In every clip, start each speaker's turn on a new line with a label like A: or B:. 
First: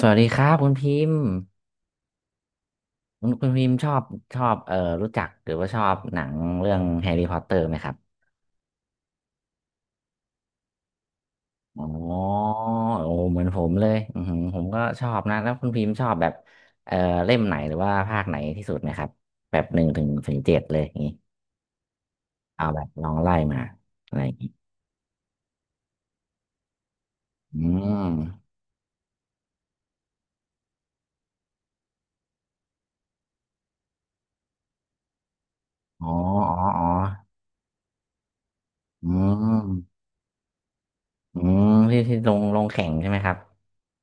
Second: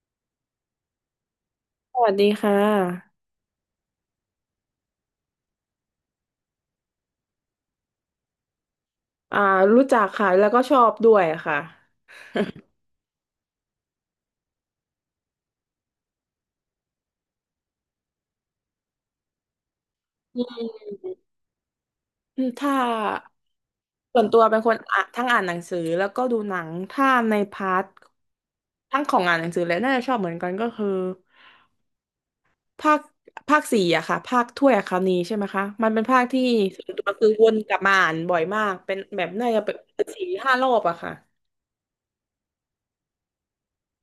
A: สวัสดีครับคุณพิมพ์
B: สวัสดีค่ะ
A: คุณพิมพ์ชอบรู้จักหรือว่าชอบหนังเรื่องแฮร์รี่พอตเตอร์ไหมครับ
B: อ่ารู้จักค่ะ แล้วก็ชอบด้วยค่ะ
A: อ๋อโอ้เหมือนผมเลยอือหือผมก็ชอบนะแล้วคุณพิมพ์ชอบแบบเอ่อเล่มไหนหรือว่าภาคไหนที่สุดไหมครับแบบหนึ่งถึงเจ็ดเลยอย่างนี้
B: อืม
A: เอา
B: ถ้า
A: แบบลองไล่มาอะไร
B: ส่ว
A: อ
B: น
A: ย่าง
B: ตัว
A: นี้
B: เป็นคนอ่ะทั้งอ่านหนังสือแล้วก็ดูหนังถ้าใน
A: อื
B: พาร์ท
A: ม
B: ทั้งของอ่านหนังสือและน่าจะชอบเหมือนกันก็คือภาคภาคสี่อะค่ะภาคถ้วยอัคนีใช่ไหมคะมันเป็น
A: อ๋อ
B: ภาคที่
A: อ๋ออ๋
B: ส่
A: อ
B: วนตัวคือวนกลับมาอ่านบ่อยมากเป็น
A: อื
B: แบบน่าจะเป็
A: ม
B: นสี่ห้ารอบอะค่ะ
A: อืมที่ที่ลงแข่งใช่ไหมครับ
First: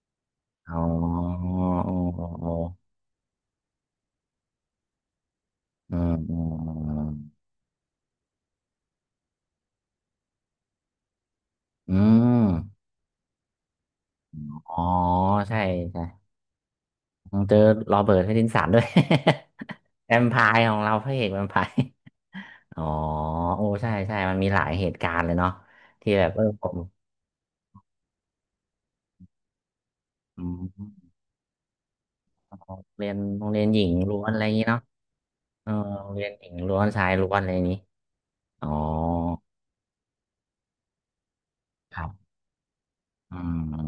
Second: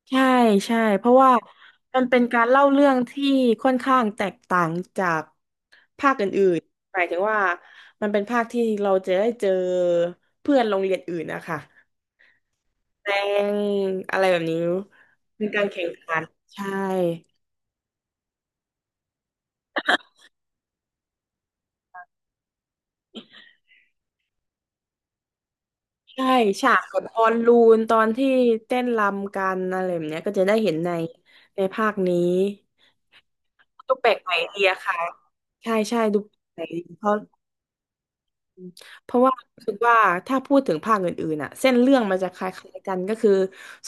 B: ใช่
A: อ๋
B: ใช่
A: อ
B: เพราะว่า
A: อ๋ออ๋อ
B: มันเป็นการ
A: อ๋อ
B: เล่าเรื่องที่ค่อนข้างแตกต่างจาก
A: อื
B: ภา
A: ม
B: ค
A: อื
B: อื่นๆหมายถึ
A: ม
B: งว่ามันเป็นภาคที่เราจะได้เจอเพื่อนโรงเรียนอื่นนะคะ
A: อืม
B: แรงอะไรแบบนี้
A: อ๋อ
B: เป็น
A: ใช่
B: การแข่งขั
A: ใช่
B: น ใช่
A: ผมเจอโรเบิร์ตแพตตินสันด้วย แวมไพร์ของเราพระเอกแวมไพร์ อ๋อโอ้ใช่ใช่มันมีหลายเหตุการณ์เลยเนาะที่แบ
B: ใช่
A: บเออผ
B: ฉา
A: ม
B: กกับบอลลูนตอนที่เต้นรำกันอะไรแบบเนี้ยก็
A: อื
B: จะได้
A: ม
B: เห็นในภาคนี้
A: เรียนโรงเรียนหญิง
B: ดูแปล
A: ล้
B: ก
A: วน
B: ใหม่
A: อะไรอย่าง
B: ดี
A: นี้
B: อะ
A: เนาะ
B: ค่ะ
A: เออ
B: ใช่ใช่
A: โรง
B: ดู
A: เรียน
B: แปล
A: หญิ
B: ก
A: ง
B: ใหม่
A: ล้ว
B: ดี
A: นชา
B: เพ
A: ย
B: ราะ
A: ล้วนอะไรอย่างนี้อ๋อ
B: เพราะว่ารู้สึกว่าถ้าพูดถึงภาคอื่นๆอ่ะเส้นเรื่
A: ค
B: อง
A: รั
B: มันจะ
A: บ
B: คล้ายๆกันก็คือ
A: อื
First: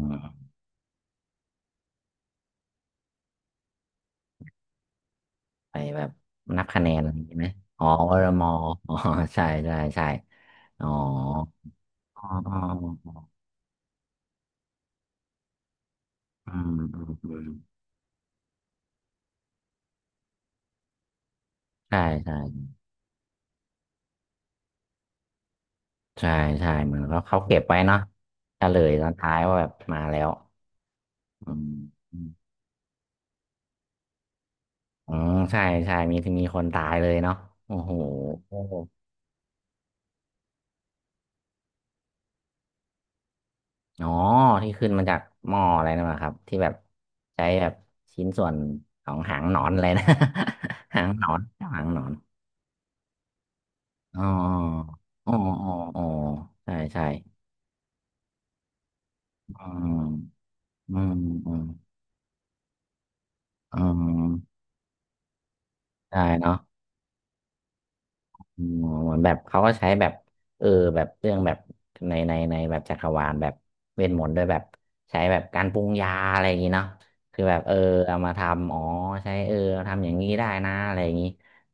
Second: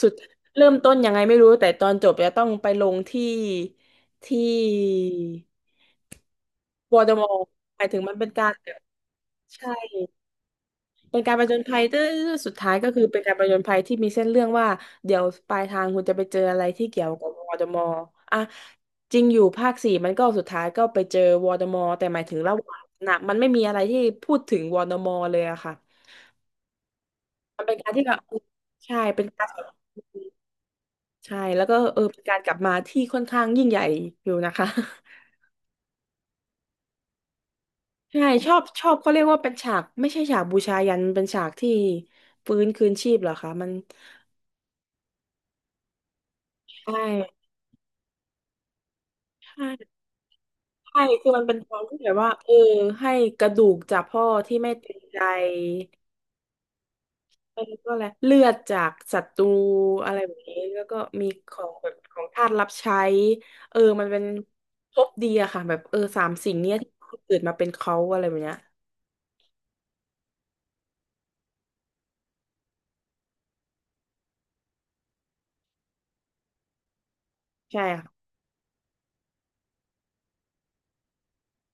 B: สุดเริ่มต้นยังไงไม่รู้แต่ตอนจบจะต้องไปลงที่ที่
A: ไปแบบนับคะแน
B: ว
A: น
B: อ
A: อะ
B: ร์ด
A: ไรอ
B: ม
A: ย่า
B: อ
A: งนี้
B: ร์
A: ไหม
B: ห
A: อ๋อ
B: มายถึง
A: ว
B: มัน
A: ร
B: เป็น
A: ม
B: กา
A: อ
B: รแบบ
A: อ๋อใช่
B: ใช่
A: ใช่ใช่อ๋อ
B: เป็นการผจญภัยเรื่อ
A: อ๋อ
B: ยๆ
A: อ๋
B: สุดท้ายก็คือ
A: อ
B: เป็นการผจญภัยที่มีเส้นเรื่องว่าเดี๋ยวปลายทางคุณจะไปเจอ
A: อื
B: อะ
A: ม
B: ไร
A: อื
B: ที่
A: ม
B: เกี่ยวกับว
A: อื
B: อ
A: ม
B: ร์ดมอร์อ่ะจริงอยู่ภาคสี่มันก็สุดท้ายก็ไปเจอวอร์ดมอร์
A: ใช่
B: แต่หมายถึงระห
A: ใช่
B: ว่างน่ะมันไม่มีอะไรที่พูดถึงวอร์ดมอร์เลยอะค่ะ
A: ใช่ใช่เหมือนเขาเก็บ
B: มันเป็
A: ไว้
B: นการ
A: เนาะ
B: ที่แบบ
A: เฉลย
B: ใช่
A: ตอน
B: เป็น
A: ท้าย
B: การ
A: ว่าแบบมาแล้ว
B: ใช่
A: อื
B: แล้ว
A: ม
B: ก็เออ
A: อื
B: เป็น
A: ม
B: การกลับมาที่ค่อนข้างยิ่งใหญ่อยู่นะคะ
A: อ๋อใช่ใช่มีคนตายเลยเนาะโอ้โห
B: ใช่ชอบชอบเขาเรียกว่าเป็นฉากไม่ใช่ฉากบูชายันเป็นฉากที่ฟื้นคืนชีพเหรอคะมัน
A: อ๋อที่ขึ้นมาจากหม้ออะไรนั่นแหละครับที่แบบ
B: ใช่
A: ใช้แบบชิ้นส่วนของหางหนอนอะไร
B: ใช่
A: นะ หา
B: ใช่
A: งหนอ
B: คือ
A: น
B: มันเป็นตอ
A: หา
B: น
A: งห
B: ที่
A: นอ
B: แบ
A: น
B: บว่าเออให้กระดูกจาก
A: อ๋
B: พ่
A: อ
B: อที่ไม่เต็มใจ
A: อ๋ออ๋ออ๋อใช่ใช่
B: แล้วก็อะไรเลือดจากศัตรู
A: อืม
B: อะไรแบบนี้แล้ว
A: อื
B: ก็
A: ม
B: มี
A: อื
B: ข
A: ม
B: องแบบของทาสรับใช้เอ
A: อื
B: อมันเป็น
A: ม
B: ครบดีอะค่ะแบบเออ
A: ใช่
B: สาม
A: เนาะ
B: สิ่งเนี้ยที่เกิดมาเป็นเขาอะไรแบ
A: อ๋
B: บ
A: อ
B: เนี้ย
A: เหมือนแบบเขาก็ใช้แบบเออแบบเรื่องแบบในแบบจักรวาลแบบเวทมนต์ด้วยแบบใช้แบบการปรุงยาอะไรอย่างงี้เนาะคือแบบเออ
B: ใช่
A: เอา
B: ค่ะ
A: มาทำอ๋อใช้เออทำอย่างนี้ได้นะอะไรอย่างงี้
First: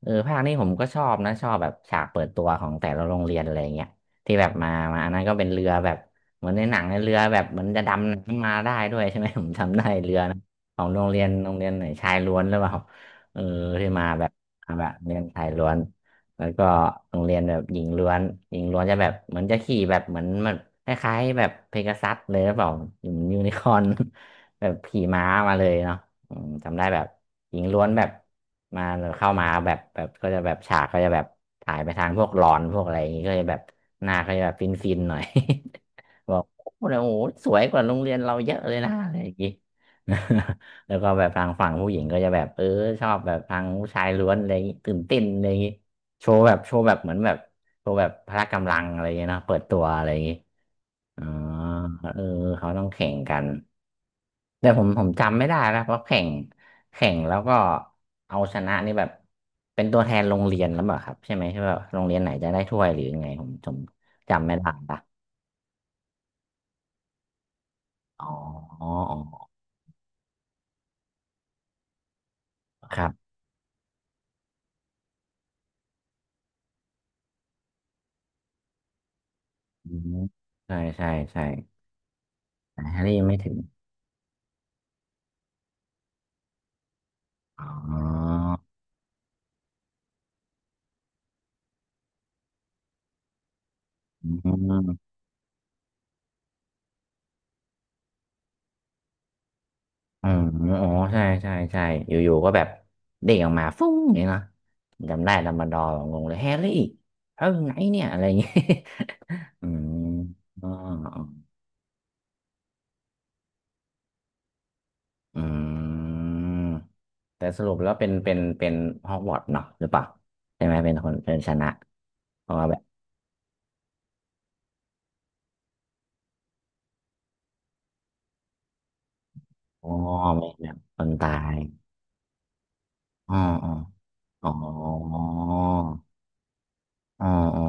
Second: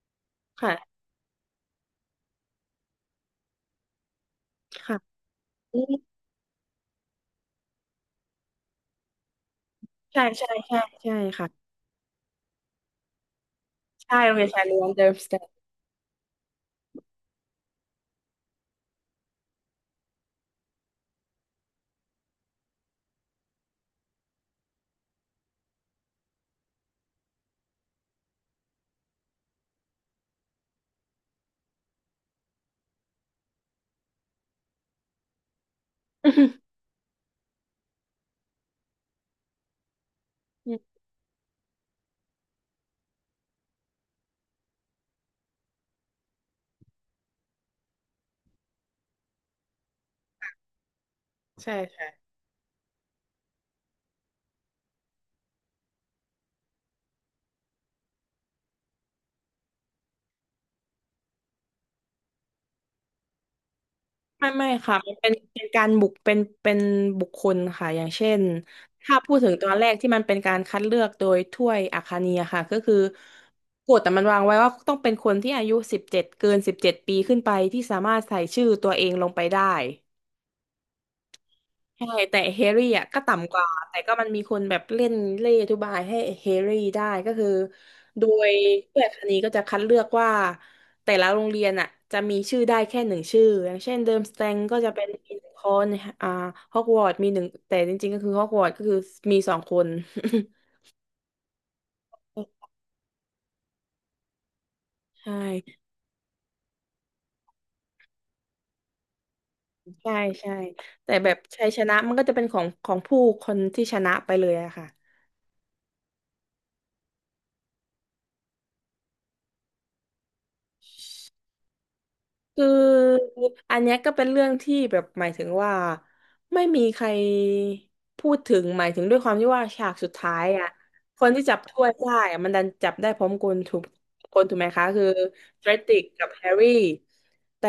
A: เออภาคนี้ผมก็ช
B: ค่ะ
A: อบนะชอบแบบฉากเปิดตัวของแต่ละโรงเรียนอะไรอย่างเงี้ยที่แบบมา
B: ค่ะ
A: อันนั้นก็เป็นเรือ
B: อื
A: แบ
B: ม
A: บเหมือนในหนังในเรือแบบเหมือนจะดำน้ำมาได้ด้วยใช่ไหม ผมจำได้เรือ
B: ใช่
A: นะ
B: ใช่
A: ข
B: ใช่
A: องโรง
B: ใช่
A: เรียน
B: ค่ะ
A: ไหนชายล้วนหรือเปล่าเออที่มา
B: ใช่
A: แบบ
B: โรงเรียนชาย
A: มา
B: ล้
A: แบ
B: วน
A: บ
B: เดิ
A: เรี
B: ม
A: ยน
B: สแต
A: ชาย
B: น
A: ล้วน แล้วก็โรงเรียนแบบหญิงล้วนหญิงล้วนจะแบบเหมือนจะขี่แบบเหมือนมันคล้ายๆแบบเพกาซัสเลยหรือเปล่าอยู่เหมือนยูนิคอร์น แบบขี่ม้ามาเลยเนาะอืมจำได้แบบหญิงล้วนแบบมาเข้ามาแบบก็จะแบบฉากก็จะแบบถ่ายไปทางพวกหลอนพวกอะไรอย่างงี้ก็จะแบบหน้าก็จะแบบฟินๆหน่อย บอกโอ้โหสวยกว่าโรงเรียนเราเยอะเลยนะอะไรอย่างงี้
B: อืม
A: แล้วก็แบบทางฝั่งผู้หญิงก็จะแบบเออชอบแบบทางผู้ชายล้วนอะไรอย่างงี้ตื่นเต้นอะไรอย่างงี้ โชว์แบบโชว์แบบเหมือนแบบโชว์แบบพละกำลังอะไรอย่างเงี้ยเนอะเปิดตัวอะไรอย่างงี้อ๋อ
B: ใช่ใช่
A: เออเขาต้องแข่งกันแต่ผมจำไม่ได้แล้วเพราะแข่งแล้วก็เอาชนะนี่แบบเป็นตัวแทนโรงเรียนแล้วเปล่าครับใช่ไหมใช่แบบโรงเรียนไหนจะได้ถ้วยหรือยังไงผมจำ
B: ไม่
A: ไม่
B: ไม่
A: ได้ละ
B: ค่ะมันเป็นการบุกเป็นบุคคลค่ะอย่าง
A: อ๋อ
B: เช่น
A: อ๋อ
B: ถ้าพูดถึงตอนแรกที่มันเป็นการคัดเลือกโดยถ้วยอัคนียค่ะก็คือ
A: ครับ
B: กฎแต่มันวางไว้ว่าต้องเป็นคนที่อายุสิบเจ็ดเกิน17 ปีขึ้นไปที่สามารถใส่ชื่อตัวเองลงไปได้
A: อืมใช่ใช่ใช่
B: ใช่แต่แฮร์
A: แต่
B: รี่
A: แฮ
B: อ่ะ
A: ร์รี่
B: ก็
A: ไม่ถึ
B: ต่ำก
A: ง
B: ว่าแต่ก็มันมีคนแบบเล่หอธิบายให้แฮร์รี่ได้ก็คือ
A: อ๋
B: โด
A: อ
B: ยผู้ใหญ่งนีก็จะคัดเลือกว่าแต่ละโรงเรียนอ่ะจะมีชื่อได้แค่หนึ่งชื่ออย่างเช่นเดิม
A: อื
B: สแตงก็จะเป็น
A: ม
B: มีหนึ่งคนอ่าฮอกวอตส์มีหนึ่งแต่จริงๆก็คือฮอกวอตส์ก็คือมีสองคน
A: อ๋ออ๋อใช่ใช่ใช่อยู่ๆก็แบบเด้งออกมาฟุ้งอย่างเงี้ยเนาะ จำ
B: ใช
A: ได้ดัมเบิลดอ
B: ่
A: ร์งงเลยแฮร์รี่เฮ้ยไงเนี่ย อะไรอย่างเงี้ย อืม
B: ใช่ใช่
A: อ๋อ
B: แต่แบบชัยชนะมันก็จะเป็นของผู้คนที่ชนะไปเลยอะค่ะ
A: อืมแต่สรุปแล้วเป็น เป็นฮอกวอตส์เนาะหรือเปล่าใช่ไหมเป็นคนเป็นชนะเพราะ
B: คื
A: ว่าแบบ
B: ออันเนี้ยก็เป็นเรื่องที่แบบหมายถึงว่าไม่มีใครพูดถึงหมายถึงด้วยความที่ว่า
A: อ๋
B: ฉา
A: อ
B: กสุดท้าย
A: ไม่แบ
B: อ่ะ
A: บคน
B: ค
A: ตา
B: นที่จั
A: ย
B: บถ้วยได้อะมันดันจับได้พร้อ
A: อ๋
B: ม
A: อ
B: กัน
A: อ๋
B: ถูกคน
A: อ
B: ถูกไหมคะคือ
A: อ๋อ
B: เดรติกกับแฮร์รี่
A: อ๋ออ๋อ
B: แต่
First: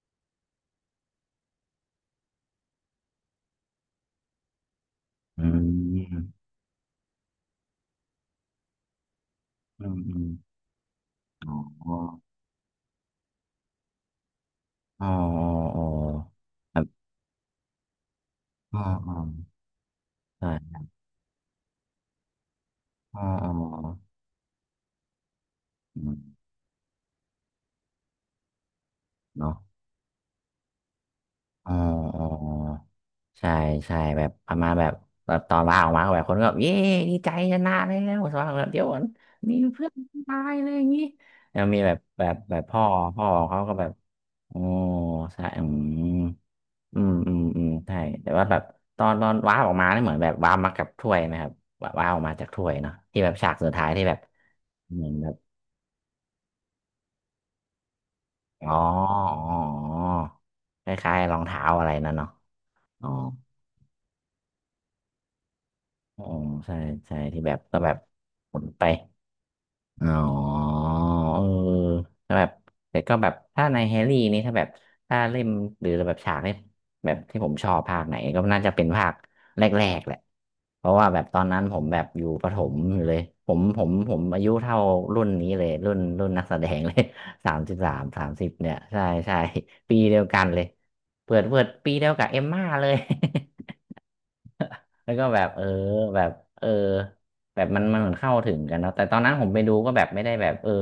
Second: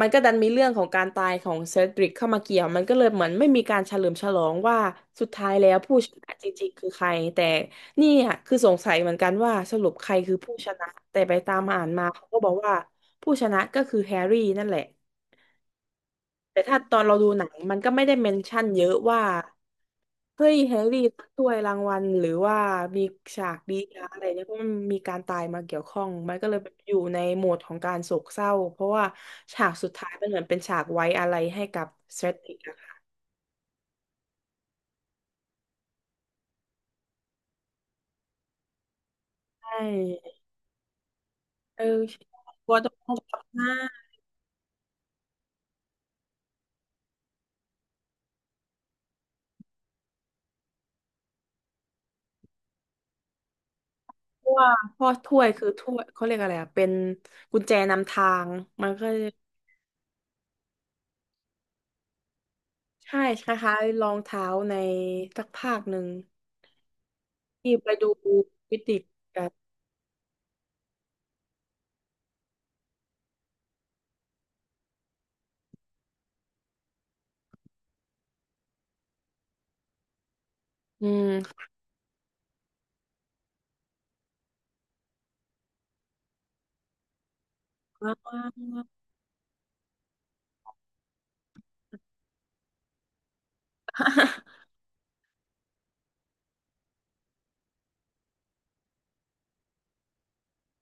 B: มันก็ดันมีเรื่องของการตายของเซดริกเข้ามาเกี่ยวมันก็เลยเหมือนไม่มีการเฉลิมฉลองว่าสุด
A: อื
B: ท้ายแล้วผู้ช
A: ม
B: นะจริงๆคือใครแต่ นี่อ่ะคือสงสัยเหมือนกันว่าส
A: อื
B: รุป
A: ม
B: ใค
A: อื
B: ร
A: ม
B: คือผู้ชนะแต่ไป
A: อ
B: ตามอ่าน
A: ๋อ
B: มาเขาก็บอกว่าผู้ชนะก็คือแฮร์รี่นั่นแหละ
A: อ๋ออ
B: แต่ถ้า
A: ๋อ
B: ตอนเราดูหนังมันก็ไม่ได้เมนชั่น
A: อ่า
B: เยอะ
A: อ่า
B: ว่าเฮ้ยแฮ
A: ใช่
B: ร์รี่ถ้วยรางวัลหรือว่ามี
A: อ่า
B: ฉา
A: อ่า
B: กดีอะไรเนี่ยเพราะมันมีการตายมาเกี่ยว
A: อื
B: ข้อง
A: ม
B: มันก็เลยอยู่ในโหมดของการโศกเศร้าเพราะว่า
A: เนาะ
B: ฉากสุดท้ายมันเหมือนเป็นฉากไว้อะไรให้
A: เอ่า
B: กับ
A: อ
B: เซดริกอะ
A: ่
B: ค่ะ
A: ใช่ใช่แบบประมาณแบบตอนลาออกมาก็แบบคนก็แบบเย้ดีใจชนะแล้วสำหรับแบบเดี๋ยวก่อนมี
B: ใช่
A: เพื่อนตายเลยอย่างนี้แล้วมี
B: เออ
A: แบบพ่
B: ว่า
A: อ
B: ต้องทำ
A: เขา
B: ห
A: ก็แบบ
B: น้า
A: โอ้ใช่อืมอืมอืมอืมใช่แต่ว่าแบบตอนว้าออกมาเนี่ยเหมือนแบบว้ามากับถ้วยไหมครับว้าออกมาจากถ้วยเนาะที่แบบฉากสุดท้ายที่แบบ
B: เพราะว่า
A: เห
B: พ่
A: มื
B: อ
A: อนแบบ
B: ถ้วยคือถ้วยเขาเรียกอะไรอะเป็นกุญแจนำทาง
A: อ๋อ
B: มันก็
A: อ๋ออ๋อ คล้ายๆรองเท้าอะไรนั่นเนาะอ๋อ
B: ใช่คล้ายๆรองเท้าในสักภาคหนึ่ง
A: อ๋อใช่ ใช่ ที่แบบ
B: ที่
A: ก็แบ
B: ไป
A: บ
B: ดู
A: หมุน
B: วิ
A: ไป
B: ดิกกัน
A: อ๋อเออแล้วแบบแต่ก็แบบถ้าในแฮร์รี่นี่ถ้าแบบถ้าเล่มหรือแบบฉากที่แบบที่ผมชอบภาคไหนก็น่าจะเป็นภาคแรกๆแหละเพราะ
B: อื
A: ว่าแบบตอนนั้
B: ม
A: นผมแบบอยู่ประถมอยู่เลยผมอายุเท่ารุ่นนี้เลยรุ่นนักแสดงเลย สามสิบสาม
B: ว้
A: สาม
B: า
A: สิบเนี่ย
B: ว
A: ใช่ใช่ปีเดียวกันเลยเปิดปีเดียวกับเอมม่าเลย แล้วก็แบบแบบเออแบบมันเหมือนเข้าถึงกันเนาะแต่ตอนนั้นผมไปดูก็แบบไม่ได้แบบ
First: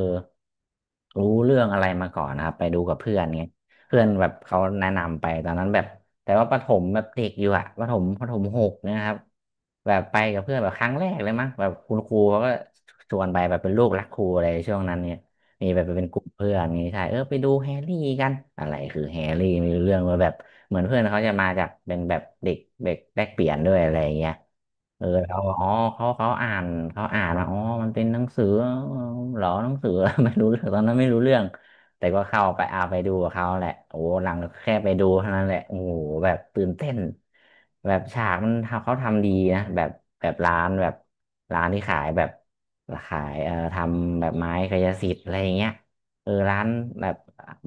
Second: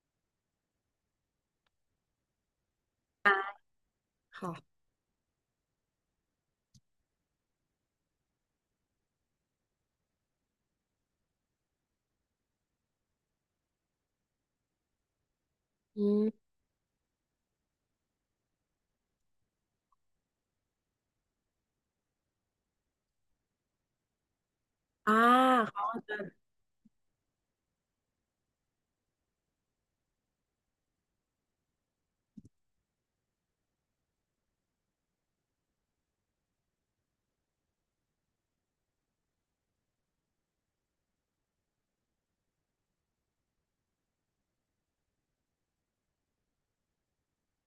A: รู้เรื่องอะไรมาก่อนนะครับไปดูกับเพื่อน
B: อ่
A: ไง
B: า
A: เพื่อนแบบเขา
B: ค่ะ
A: แนะนำไปตอนนั้นแบบแต่ว่าประถมแบบเด็กอยู่อะประถมหกเนยนะครับแบบไปกับเพื่อนแบบครั้งแรกเลยมั้งแบบคุณครูเขาก็ชวนไปแบบเป็นลูกรักครูอะไรช่วงนั้นเนี่ยมีแบบไป
B: อื
A: เป็นกลุ่ม
B: ม
A: เพื่อนนี้ใช่เออไปดูแฮร์รี่กันอะไรคือแฮร์รี่ไมีเรื่องมาแบบ เหมือนเพื่อนเขาจะมาจากเป็นแบบเด็กเด็กแลกเปลี่ยนด้วยอะไรอย่างเงี้ยเออ
B: อ่า
A: แล้วอ๋อ
B: เขาก็
A: เขา
B: จะ
A: เขาอ่านเขาอ่านมาอ๋อมันเป็นหนังสือเหรอหนังสือ ไม่รู้เรื่องตอนนั้นไม่รู้เรื่องแต่ก็เข้าไปเอาไปดูกับเขาแหละโอ้หลังแค่ไปดูเท่านั้นแหละโอ้โหแบบตื่นเต้นแบบฉากมันทำเขาทำดีนะแบบแบบร้านแบบร้านที่ขายแบบขายทำแบบไม้กายสิทธิ์อะไรอย่างเงี้ย เออร้านแบบ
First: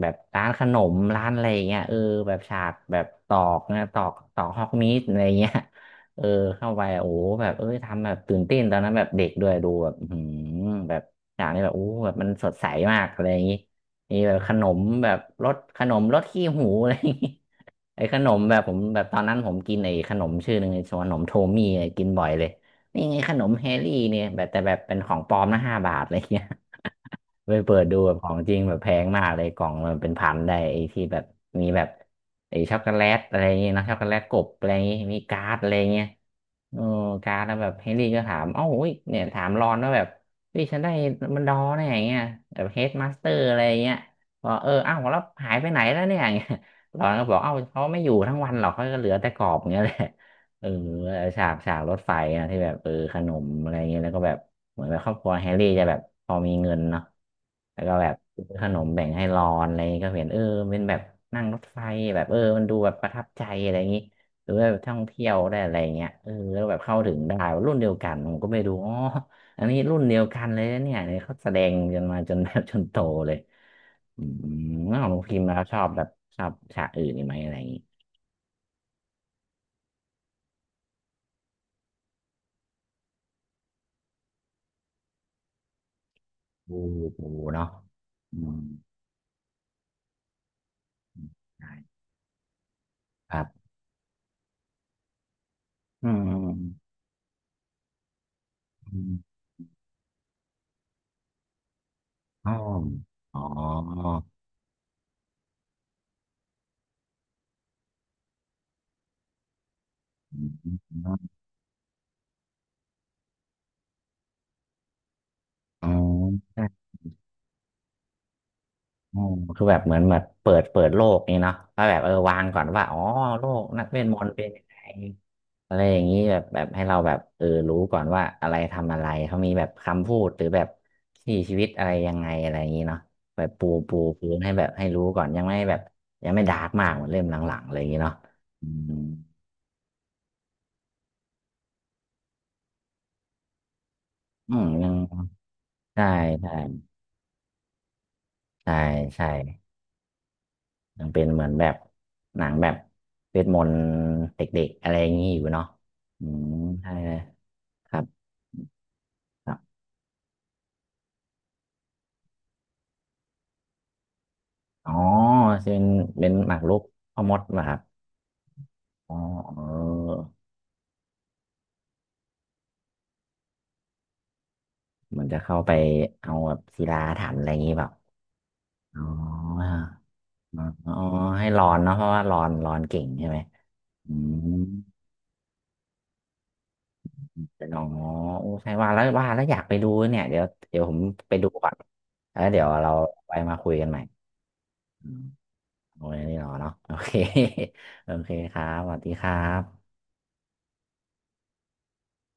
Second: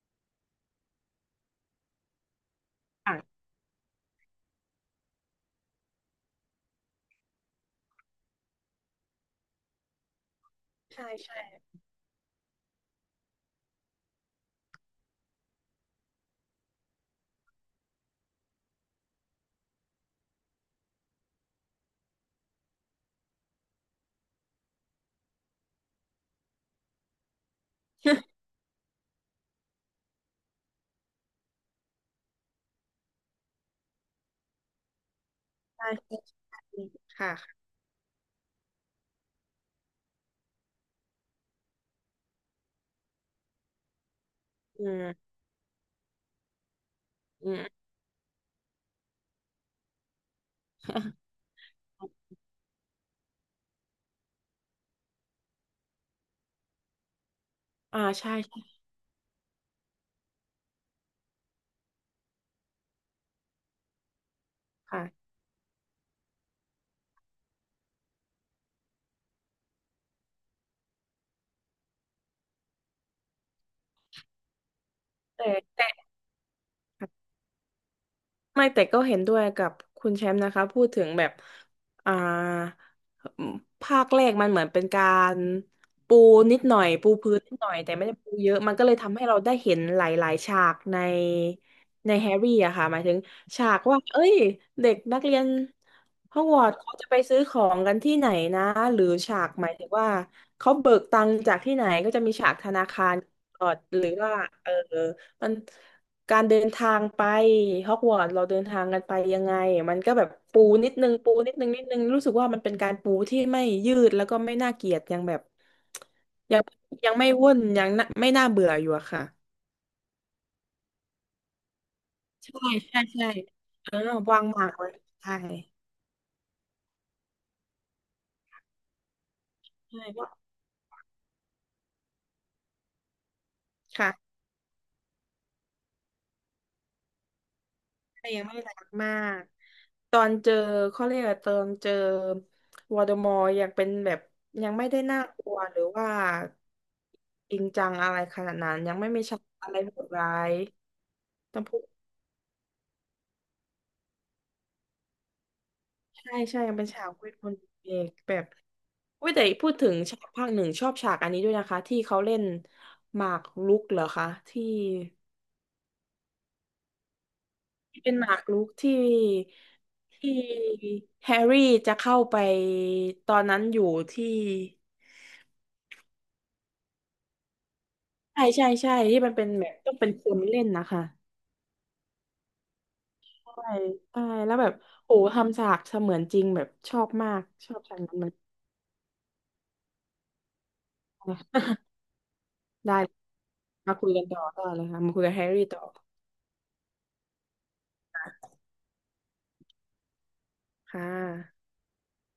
A: แบบร้านขนมร้านอะไรอย่างเงี้ยเออแบบฉากแบบ
B: อ่ะ
A: ตอกนะตอกฮอกมีดอะไรอย่างเงี้ย เออเข้าไปโอ้โหแบบเอ้ยทำแบบตื่นเต้นตอนนั้นแบบเด็กด้วยดูแบบอื้อหืมแบบ
B: ใช่
A: ฉาก
B: ใช่
A: นี้แบบโอ้โหแบบมันสดใสมากอะไรอย่างงี้มีแบบขนมแบบรสขนมรสขี้หูอะไรอย่างงี้ ไอ้ขนมแบบผมแบบตอนนั้นผมกินไอ้ขนมชื่อหนึ่งไอ้ขนมโทมี่ไอ้กินบ่อยเลยนี่ไงขนมแฮร์รี่เนี่ยแบบแต่แบบเป็นของปลอมนะห้าบาทอะไรเงี้ย ไปเปิดดูแบบของจริงแบบแพงมากเลยกล่องมันเป็นพันได้ไอ้ที่แบบมีแบบไอ้ช็อกโกแลตอะไรอย่างเงี้ยนะช็อกโกแลตกบอะไรอย่างเงี้ยมีการ์ดอะไรอย่า
B: ใช่
A: งเงี้ย
B: ใช่ใช่
A: เออการ์ดแล้ว
B: ค่ะ
A: แบบเฮนรี่ก็ถามเอ้าอุ้ยเนี่ยถามรอนว่าแบบเฮ้ยฉันได้มันดอแน่ยอย่างเงี้ยแบบเฮดมาสเตอร์อะไรอย่างเงี้ยบอกเออ
B: อื
A: เอ้าแล้ว
B: ม
A: หายไปไหนแล้วเนี่ยอย่างเงี้ย รอนก็บอก
B: อื
A: เอ้าเขา
B: ม
A: ไม่อยู่ทั้งวันหรอกเขาก็เหลือแต่กรอบอย่างเงี้ยแหละเออฉากรถไฟนะที่แบบเออขนมอะไรเงี้ยแล้วก็แบบ เหมือนแบบครอบครัวแฮร์รี่จะแบบพอมีเงินเนาะแล้วก็แบบ
B: ใช่
A: ซื้อขน
B: ใช่
A: มแบ่งให้รอนอะไรอย่างงี้ก็เห็นเออเป็นแบบนั่งรถไฟแบบเออมันดูแบบประทับใจอะไรอย่างงี้หรือว่าแบบท่อง
B: ค่ะ
A: เที่ยวได้อะไรอย่างเงี้ยเออแล้วแบบเข้าถึงได้รุ่นเดียวกันผมก็ไม่ดูอ๋ออันนี้รุ่นเดียวกันเลยนะเนี่ยเนี่ยเขาแสดงกันมาจนแบบจนโตเลยอืมแล้วของน้องพิมพ์
B: แต่
A: แล้วชอบ
B: แต่
A: แบบชอบฉากอื่นอีกไหมอะไรอย่างงี้
B: ไม่แต่ก็เห็นด้วยกับคุณแชมป์นะคะพูดถึงแบบอ่าภาคแรกมันเหมือนเป็นการปูนิดห
A: ดู
B: น่อยปู
A: ดู
B: พื้นนิดห
A: เนาะ
B: น่อยแต่ไม่ได้ปู
A: อื
B: เยอะ
A: ม
B: มันก็เลยทำให้เราได้เห็นหลายๆฉากใน
A: ใช่
B: แฮร์รี่อะค่ะหมายถึง
A: ครั
B: ฉา
A: บ
B: กว่าเอ้ยเด็กนักเรียน
A: อืมอื
B: ฮอก
A: ม
B: วอตส์เขาจะไปซื้อของกันที่ไหนนะหรือ
A: อืม
B: ฉากหมายถึงว่าเขาเบิกตังค์จากที่ไหนก็จะมีฉา
A: อ๋อ
B: กธนาคาร
A: อ๋อ
B: ตลอดหรือว่าเออมัน การเดินทางไปฮอกวอตส์เราเดินทางกันไปยังไงมันก็แบบ
A: อ
B: ปู
A: ื
B: นิด
A: ม
B: นึงปูนิดนึงนิดนึงรู้สึกว่ามันเป็นการปูที่ไม่ยืดแล้วก็ไม่น่าเกลียดยังแบบ
A: อ๋อ
B: ยัง
A: ใช่
B: ยังไม่วุ่นยังน่าไม่น่าเบื่ออยู่อะ
A: อ๋อ
B: ค่ะ
A: คือแบบเหมือนแบบเปิดโลกนี่เนาะว่าแบบเออวางก่
B: ใช่
A: อนว่าอ๋อ
B: ใช่ใช่
A: โลกนัก
B: เอ
A: เว
B: อ
A: ทมนต์
B: วา
A: เป็
B: ง
A: น
B: ห
A: ยั
B: มา
A: ง
B: ก
A: ไง
B: ไว้ใช่
A: อะไรอย่างนี้แบบแบบให้เราแบบเออรู้ก่อนว่าอะไรทำอะไรเขามีแบบ
B: ใช่
A: คำพู
B: ว่า
A: ดหรือแบบที่ชีวิตอะไรยังไงอะไรอย่างนี้เนาะแบบปูพื้
B: ค่ะ
A: นให้แบบให้รู้ก่อนยังไม่แบบยังไม่ดาร์กมากเหมือนเล่มหลังๆอะไรอย่างนี้เนาะ
B: ยังไม่
A: อื
B: รัก
A: ม
B: มาก ตอนเจอเขาเรียกว่าตอนเจอวอลเดอมอร์ยังเป็นแบบ
A: อืม
B: ยังไม่
A: ยั
B: ได้น่า
A: ง
B: กลัวหรือ
A: ใช่
B: ว่า
A: ใช่
B: จริงจังอะไรขนาดนั้
A: ใช่
B: นยังไม่มี
A: ใช่
B: ฉากอะไรโหดร้าย
A: ยังเป็นเหมือน
B: ต้อ
A: แบ
B: ง
A: บ
B: พูด
A: หนังแบบเวทมนต์เด็กๆอะไรอย่างนี้อยู่เนาะอื
B: ใช่
A: ม
B: ใช่ยังเป็น
A: ใช่
B: ฉา
A: เล
B: ก
A: ย
B: คุยคน
A: ค
B: เอ
A: รับ
B: กแบบวิแต่
A: ครั
B: พู
A: บ
B: ดถึงฉากภาคหนึ่งชอบฉากอันนี้ด้วยนะคะที่เขาเล่นหมากรุกเหรอคะที่
A: อ๋อเป็นเป็นหมากรุกพ่อมดเหรอครับ
B: ที่เป็นหมากรุก
A: อ๋อเออ
B: ที่แฮร์รี่จะเข้าไปตอนนั้นอยู่ที่
A: เหมือนจะเข้าไปเอาแบบศิลาอาถรรพ์อะไรอย่างนี้เปล่า
B: ใช่ใช่ใช่
A: อ๋
B: ที่มันเป็นแบบ
A: อ
B: ต้องเป็นคน
A: อ๋
B: เล่
A: อ
B: นนะ
A: อ๋อ
B: คะ
A: ให้รอนเนาะเพราะว่ารอนเก่งใช่ไหม
B: ใช่
A: อื
B: ใช่
A: ม
B: แล้วแบบโอ้ทำฉากเสมือนจริงแบบชอบมาก
A: แต่
B: ชอ
A: น้
B: บ
A: อง
B: ฉาก
A: อ๋อ
B: นั้นมัน
A: โอ้ใช่ว่าแล้วอยากไปดูเนี่ยเดี๋ยวผมไปดูก่อน แล้วเดี๋ยวเรา
B: ได้เลย
A: ไว้มาคุยกัน
B: มา
A: ใหม่
B: คุยกันต่อเลยค่ะมาคุยกับแฮร์รี่ต่อ
A: โอ้ยนี่หรอเนาะ โอเค โอเคครับ สวัสดีครับ
B: ค่ะ